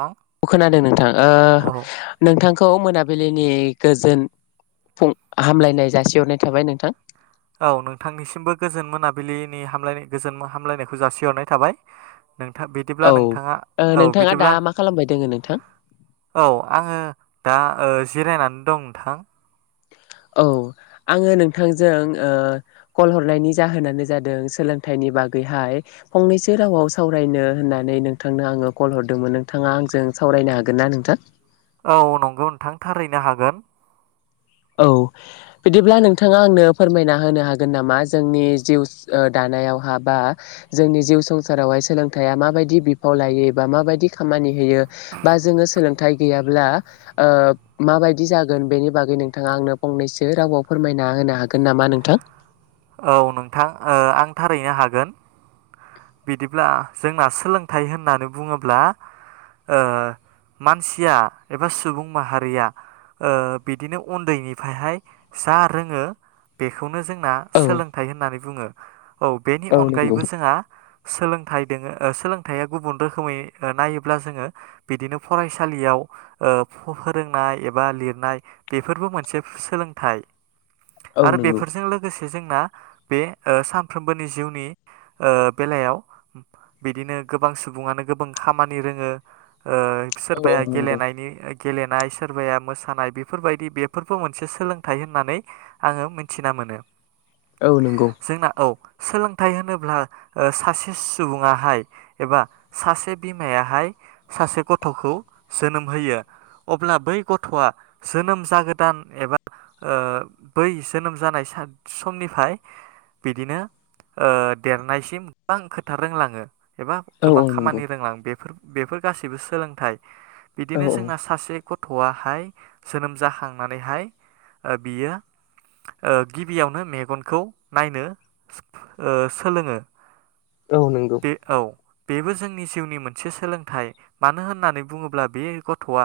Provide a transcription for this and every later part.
थां औ खोनादों नोंथां ओ औ नोंथांखौ खौ मोनाबिलिनि गोजोन फुं हामलायनाय जासिहरनाय थाबाय नोंथां। औ नोंथांनिसिमबो गोजोन मोनाबिलिनि हामलाय गोजोन हामलायनायखौ जासिहरनाय थाबाय। नोंथा बिदिब्ला औ नोंथाङा ओ औ नोंथाङा दा बिदिब्ला मा खालामबाय दोङो नोंथां औ आङो दा ओ जिरायनानै दं नोंथां। औ आङो नोंथांजों औ कल हरनायनि जाहोनानो जादों सोलोंथाइनि बागै बागैहाय फंनैसो रावाव सावरायनो होननानै नोंथांनो आङो कल हरदोंमोन नोंथाङा आंजों सावरायनो हागोन ना नोंथां? औ नंगौ नोंथां थारैनो हागोन। औ बिदिब्ला नोंथाङा आंनो फोरमायना होनो हागोन नामा जोंनि जिउ ओ दानि नायाव हा बा जोंनि जिउ संसारावहाय सोलोंथाइया माबायदि बिफाव लायो बा माबायदि खामानि होयो बा जो सोलोंथाय गैयाब्ला ओ मा बायदि जागोन बेनि बागै। नोंथाङा आंनो फंनैसो रावआव फोरमायना होनो हागोन नामा नोंथां। औ नोंथां आं थारैनो हागोन। बिदिब्ला जोंना सोलोंथाइ होननानै बुङोब्ला ओ मानसिया एबा सुबुं माहारिया ओ बिदिनो उन्दैनिफ्रायहाय जा रोङो बेखौनो जों जोंना औ सोलोंथाइ होननानै बुङो। औ बेनि अनगायैबो जोंहा सोलोंथाइ दोङो सोलोंथाइया गुबुन रोखोमै नायोब्ला जोङो बिदिनो फरायसालियाव फोरोंनाय एबा लिरनाय बेफोरबो मोनसे सोलोंथाइ। औ आरो नंगौ बेफोरजों लोगोसे जोंना बे साफ्रोमबोनि जिउनि ओ बेलायाव बिदिनो गोबां सुबुङानो गोबां खामानि रोङो औ औ सोरबाया नंगौ गेलेनायनि गेलेनाय सोरबाया मोसानाय बेफोरबायदि बेफोरबो मोनसे सोलोंथाइ होननानै आङो मिथिना मो नो। औ नंगौ जोंना औ सोलोंथाइ होनोब्ला सासे सुबुङाहाय एबा सासे बिमायाहाय सासे गथ'खौ जोनोम होयो अब्ला बै गथ'आ जोनोम जागोदान एबा बै जोनोम जानाय समनिफ्राय बिदिनो देरनायसिम गोबां खोथा रोंलाङो एबा औ औ गोबां नंगौ खामानि रोंलाङो बेफोर बेफोर गासैबो सोलोंथाइ। औ बिदिनो जोंना सासे गथ'आहाय जोनोम जाखांनानैहाय बियो गिबियावनो मेगनखौ नायनो सोलोङो औ नंगौ। बे औ बेबो जोंनि जिउनि मोनसे सोलोंथाइ मानो होननानै बुङोब्ला बे गथ'आ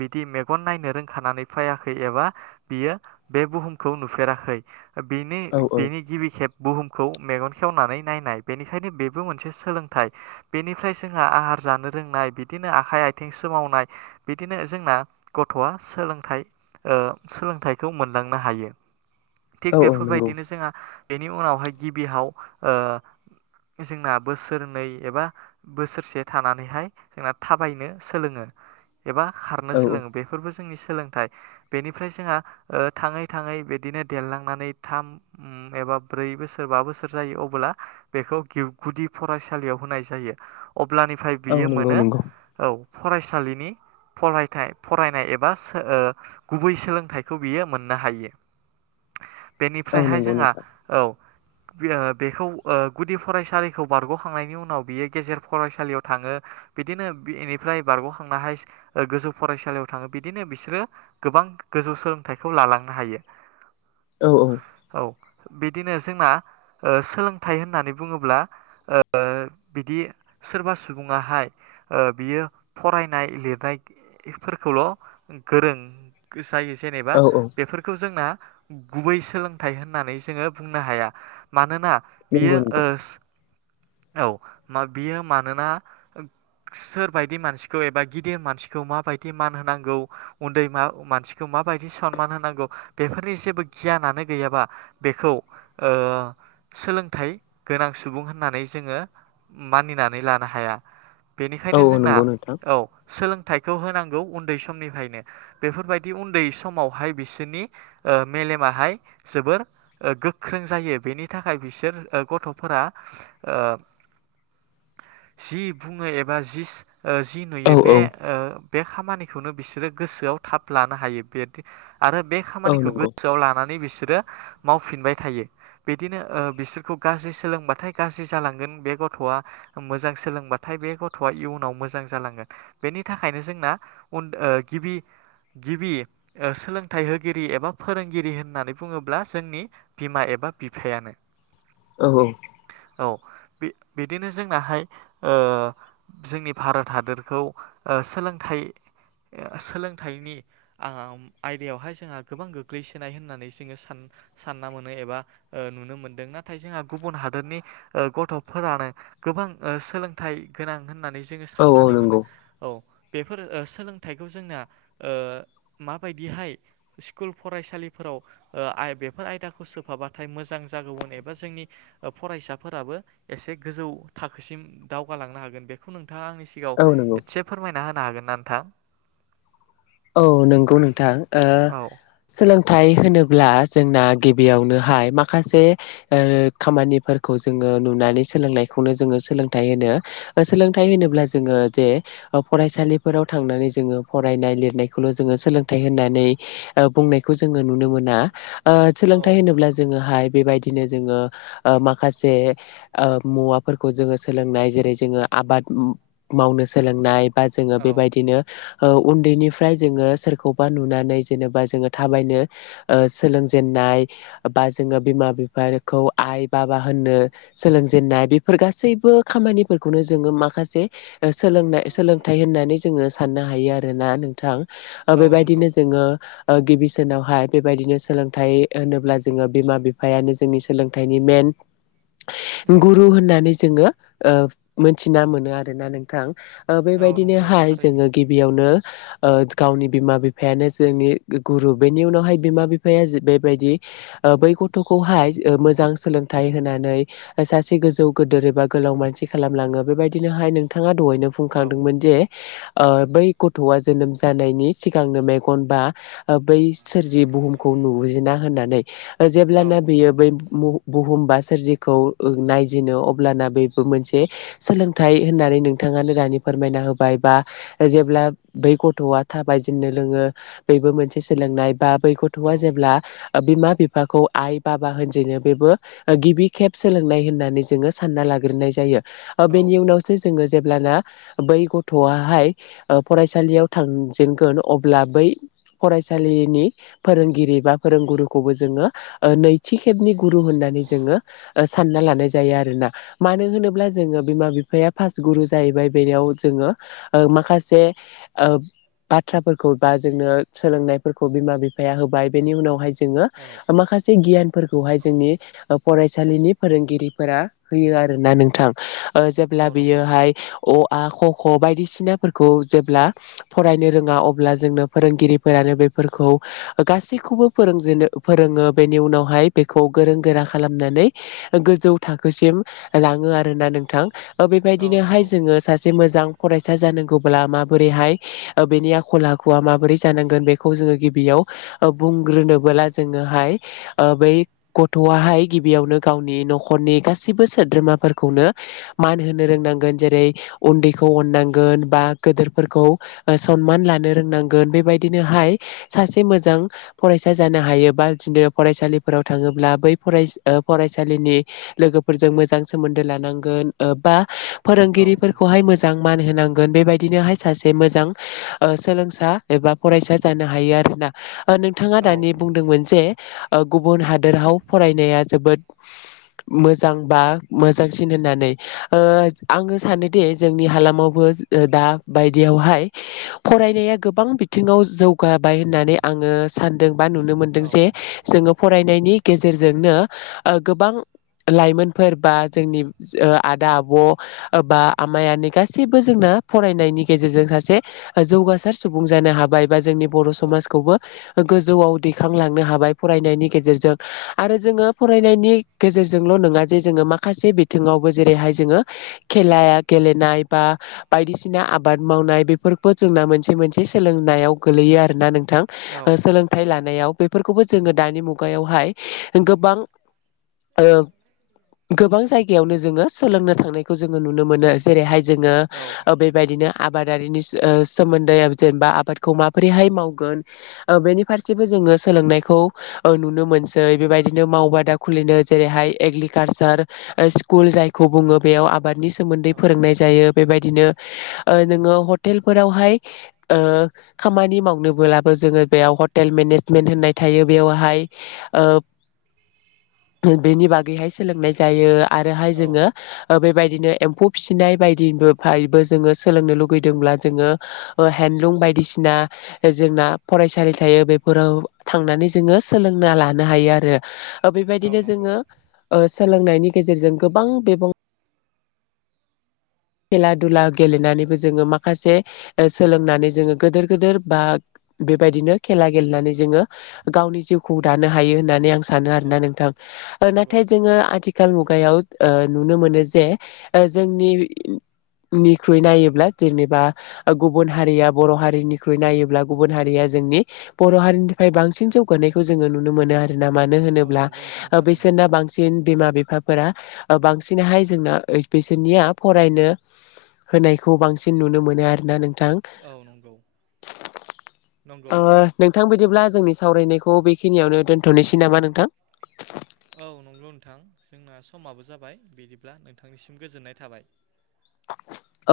बिदि मेगन नायनो रोंखानानै फैाखै एबा बियो बे बुहुमखौ नुफेराखै। औ बेनि-बेनि गिबि खेब बुहुमखौ मेगन खेवनानै नायनाय बेनिखायनो बेबो मोनसे सोलोंथाइ बेनिफ्राय जोंहा आहार जानो रोंनाय बिदिनो आखाय आथिं सोमावनाय बिदिनो जोंना गथ'आ सोलोंथाइ ओ सोलोंथाइखौ मोनलांनो हायो। थिग औ औ नंगौ बेफोरबायदिनो जोंहा बेनि उनावहाय गिबिहाव ओ जोंना बोसोरनै एबा बोसोरसे थानानैहाय जोंना थाबायनो सोलोङो। एबा खारनो औ सोलोङो बेफोरबो जोंनि सोलोंथाइ बेनिफ्राय जोंहा ओ थाङै थाङै बेदिनो देरलांनानै थाम उम ए बा ब्रै बोसोर बा बोसोर जायो अब्ला बेखौ गिव गुदि फरायसालियाव होनाय जायो। अब्लानिफाय औ बियो नंगौ मोनो नंगौ औ फरायसालिनि फरायथाइ फरायनाय एबा सो ओ गुबै सोलोंथाइखौ बियो मोननो हायो। औ बेनिफ्रायहाय नंगौ जोंहा नोंथां औ [unintelligible] बेखौ ओ गुदि फरायसालिखौ बारग'खांनायनि उनाव बियो गेजेर फरायसालियाव थाङो बिदिनो बेनि फ्राय बारग'खांनाहाय ओ गोजौ फरायसालियाव थाङो बिदिनो बिसोरो गोबां गोजौ सोलोंथाइखौ ला थालांनो हायो औ औ औ बिदिनो जोंना ओ‌ सोलों थाय होननानै बुङोब्ला ओ बिदि सोरबा सुबुङाहाय ओ बियो फरायनाय लिरनाय फोरखौल' गोरों जायो जेनेबा औ औ बेफोरखौ जोंना गुबै सोलोंथाइ होननानै जोङो बुंनो हाया मानोना नंगौ बियो नंगौ ओस औ मा बियो मानोना सोरबायदि मानसिखौ एबा गिदिर मानसिखौ माबायदि मान होनांगौ उन्दै मा-मानसिखौ मा माबायदि सनमान होनांगौ बेफोरनि जेबो गियानानो गैयाबा बेखौ ओ सोलोंथाइ गोनां सुबुं होननानै जोङो मानिनानै लानो हाया। औ बेनिखायनो औ जोंना नंगौ नोंथां औ सोलों थाइखौ होनांगौ उन्दै समनिफायनो बेफोरबायदि उन्दै समावहाय बिसोरनि ओ मे मेलेमाहाय जोबोर ओ गोख्रों जायो बेनि थाखाय बिसोर ओ गथ'फोरा ओ जि बुङो एबा जिस ओ जि औ नुयो औ बे ओ बे खामानिखौनो बिसोरो गोसोआव थाब लानो हायो बे आरो बे औ खामानिखौ नंगौ गोसोआव लानानै बिसो रो मावफिनबाय थायो बिदिनो ओ बिसोरखौ गाज्रि सोलोंबाथाय गाज्रि जालांगोन बे गथ'आ मोजां सोलोंबाथाय बे गथ'आ इयुनाव मोजां जालांगोन बेनि थाखायनो जोंना उन्द ओ गिबि गिबि ओ सोलोंथाइ होगिरि एबा फोरोंगिरि होननानै बुङोब्ला जोंनि बिमा ए बा बिफायानो। औ औ औ बि-बिदिनो जोंनाहाय ओ जोंनि भारत हादरखौ ओ सोलोंथाइ सोलोंथाइनि आंओम आयदायावहाय जोंहा गोबां गोग्लैसोनाय होननानै जोङो सान सानना मोनो एबा ओ नुनो मोनदों नाथाय जोंहा गुबुन हादोरनि गथ'फोरानो गोबां ओ सोलोंथाइ गोनां होन नानै जोङो औ औ साननानै मोनो नंगौ औ बेफोर ओ सोलोंथाइखौ जोंना ओ माबायदिहाय स्कुल फरायसालिफोराव ओ आय बेफोर आयदाखौ सोफाबाथाय मोजां जागौमोन एबा जोंनि ओ फरायसाफोराबो एसे गोजौ थाखोसिम दावगालांनो हागोन बेखौ नों थाङा आंनि औ नंगौ सिगाङाव एसे फोरमायना होनो हागोन ना नोंथां? औ नंगौ नोंथां ओ औ सोलों थाय होनोब्ला जोंना गिबियावनोहाय माखासे ओ खामानिफोरखौ जोङो ओ नुनानै सोलोंनायखौनो जोङो सोलोंथाइ होनो ओ सोलोंथाइ होनोब्ला जोङो जे ओ फराय सालिफोराव थांनानै जोङो फरायनाय लिर नायखौल' जोङो सोलोंथाइ होननानै ओ बुंनायखौ जोङो नुनो मोना ओ सोलोंथाइ औ होनोब्ला जोङोहाय बेबायदिनो जोङो ओ माखासे ओ मुवाफोरखौ जोङो सोलोंनाय जेरै जोङो आबाद मावनो सोलोंनाय बा जोङो औ बेबायदिनो उन्दैनि फ्राय जोङो सोरखौबा नुनानै जेनबा जोङो थाबायनो ओ सोलोंजेन्नाय बा जोङो बिमा बिफाखौ आइ बाबा होन्नो सोलोंजेननाय बेफोर गासैबो खामानि फोरखौनो जोङो माखासे सोलोंनाय सोलोंथाइ होननानै जोङो साननो हायो आरोना नों थां ओ औ नंगौ बेबायदिनो जोङो ओ गिबि सिनावहाय बेबायदिनो सोलोंथाइ होनोब्ला जोङो बिमा बिफायानो जोंनि सोलोंथाइनि मेन औ गुरु होननानै जोङो ओ मोनथिना मोनो आरोना नोंथां। ओ औ नंगौ बेबायदिनोहाय थारैनो जोङो गिबियावनो ओ गावनि बिमा बिफायानो जोंनि गुरु बेनि उनावहाय बिमा बिफाया जे बेबायदि ओ बै गथ'खौहाय मोजां सोलोंथाइ होनानै सासे गोजौ गेदेर एबा गोलाव मानसि खालामलाङो बेबायदिनोहाय नोंथाङा दहायनो औ बुंखांदोंमोन जे ओ बै गथ'वा जोनोम जानायनि सिगांनो मेगनबा बै सोरजि बुहुमखौ नुजिना होननानै औ जेब्लाना बियो बै मुं बुहुमबा बा सोरजिखौ नायजिनो अब्लाना बेबो मोनसे सोलोंथाइ होननानै नोंथां ङानो दानि फोरमायना होबाय बा जेब्ला बै गथ'आ थाबायजेननो रोङो बेबो मोनसे सोलोंनाय बा बै औ गथ'आ जेब्ला ओ बिमा बिफाखौ आइ बाबा होनजेनो बेबो गिबि खेब सोलोंनाय होननानै जोङो सानना ला ग्रोनाय जायो ओ औ बिनि उनावसो जोङो जेब्लाना बै गथ'वाहाय फरायसालियाव थांजेनगोन अब्ला बै फरायसालिनि फोरोंगिरि बा फोरोंगुरुखौबो जोङो ओ नैथि खेबनि गुरु होननानै नानै जोङो ओ सानना लानाय जायो आरोना मानो होनोब्ला जोङो बिमा बिफाया फास गुरु जायो बेबाय बेनियाव जोङो ओ माखासे ओ बाथ्राफोरखौ बा जोंनो सोलोंनायफोरखौ बिमा बिफाया होबाय बेनि उनावहाय जोङो औ माखासे गियानफोरखौहाय जोंनि ओ फरायसालिनि फोरोंगिरिफोरा होयो आरोना नोंथां ओ जेब्ला औ नंगौ बियोहाय अ आ खख' बायदिसिनाफोरखौ जेब्ला फरायनो रोंङा अब्ला जोंनो फोरोंगिरिफोरानो बेफोरखौ गासैखौबो फोरों रोंजेनो फोरोङो बेनि उनावहाय बेखौ गोरों गोरा खालामनानै गोजौ थाखोसिम लाङो आरोना नोंथां औ बेबायदिनोहाय नंगौ जोंङो सासे मोजां फरायसा जानांगौब्ला माब बोरैहाय ओ बेनि आखल आखुआ माबोरै जानांगोन बे जोंङो गिबियाव ओ बुंग्रोनो ब्ला जोंङोहाय ओ बै गथ'आहाय गिबियावनो गावनि न'खरनि गासिबो सो द्रोमाफोरखौनो मान होनो रोंनांगोन जेरै उन्दैखौ अननांगोन बा गोदोर फोरखौ ओ समान लानो रोंनांगोन बेबायदिनोहाय सासे मोजां फरायसा जानो हायोबा थिनो फरायसालिफोराव थांङोब्ला बै फराय ओ फरायसालिनि लोगोफोरजों मोजां जां सोमोन्दो लानांगोन ओ बा औ नंगौ फोरोंगिरिफोरखौहाय मोजां मान होनांगोन बेबायदिनोहाय सासे मोजां ओ सोलोंसा एबा फरायसा जानो हायो आरो ना ओ नोंथाङा औ दानि बुंदोंमोन जे ओ गुबुन हादोराव फरायनाया जोबोद मोजां बा मोजांसिन होननानै ओ आंङो सानोदि जोंनि हालामावबो दा बायदियावहाय फरायनाया गोबां बिथिंङाव जौगाबाय होननानै आङो सानदों बा नुनो औ मोनदों जे जोङो फरायनायनि गेजेरजोंनो ओ गोबां लाइमोनफोर बा जोंनि आदा आब' बा आमायनि आनै गासैबो जोंना आ फरायनायनि गेजेरजों सासे जौगासार सुबुं जानो हाबाय बा जोंनि बर' औ समाजखौबो गोजौआव दैखांलांनो हाबाय फरायनायनि गेजेरजों आरो जोंङो फरायनायनि गेजेरजोंल' ल' नंङा जे जोंङो माखासे बिथिंङावबो जेरैहाय जोंङो खेला गेलेनाय बा बायदिसिना आब बाद मावनाय बेफोरबो जोंना मोनसे मोनसे सोलोंनायाव गोलैयो आरोना नों थां औ सोलोंथाइ लानायाव बै फोरखौबो जोंङो दानि मुगायावहाय गोबां ओ गो गोबां जायगायावनो जोंङो सोलोंनो थांनायखौ जोंङो नुनो मोनो जेरैहाय जोंङो औ बेबायदिनो आबादारिनि सो ओ सोमोन्दै जेनेबा आबादखौ माबोरैहाय मावगोन बेनि फारसेबो जों ङो सोलोंनायखौ नुनो मोनसै बेबायदिनो मावबादा खुलिनो जेरैहाय एग्रिकालसार स्कुल जायखौ बुङो बेयाव आबादनि सोमोन्दै फोरोंनाय जायो बेबायदिनो ओ नोंङो हटेलफोरावहाय ओ खामानि मावनोबोलाबो जोंङो बेयाव हटेल मे नेजमेन्ट होननाय थायो बेयावहाय ओ [inaudible] उम बेनि बागैहाय सोलोंनाय जायो। आरोहाय जोंङो ओ बेबायदिनो एम्फौ फिनाय बायदिबोफायबो जोंङो सोलोंनो लुगैदोंब्ला जोंङो हेन्दलुम बायदिसिना जोंना फरायसालि थायो बे फोराव थांनानै जोंङो सोलोंना लानो हायो आरो। ओ औ नंगौ औ बेबायदिनो नंगौ जोंङो ओ सोलोंनायनि गेजेरजों गोबां बिबुं खेला दुला गेलेनानैबो जोंङो माखासे सोलोंनानै जोङो गिदोर गिदोर बा बेबायदिनो खेला गेलेनानै जोंङो गावनि जिउखौ दानो हायो होननानै आं सा सानो आरोना नोंथां नाथाय जोंङो आथिखाल मुगा गायाव ओ नुनो मोनो जे जोंनि निख्रुइ नायोब्ला जेनेबा गुबुन हारिया बर' हारिनिख्रुइ नायोब्ला गुबुन हारि रिया जोंनि बर' हारिनिफ्राय बांसिन जौगानायखौ जोङो नुनो मोनो आरो ना मानो औ होनोब्ला नंगौ नोंथां थारैनो बिसोरना बांसिन बिमा बि फाफोरा बांसिनहाय जोंना बिसोरनिया फरायनो होनायखौ बांसिन नुनो मोनो आरोना नों थां औ नंगौ नंगौ ओ नोंथां बिदिब्ला जोंनि सावरायनायखौ बेखिनियावनो दोन्थ'नोसै नामा नोंथां? औ नंगौ नोंथां जोंना समाबो जाबाय बिदिब्ला नोंथांनिसिम गोजोननाय थाबाय।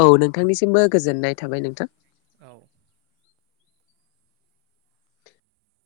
औ नोंथांनिसिमबो गोजोननाय थाबाय नोंथां। औ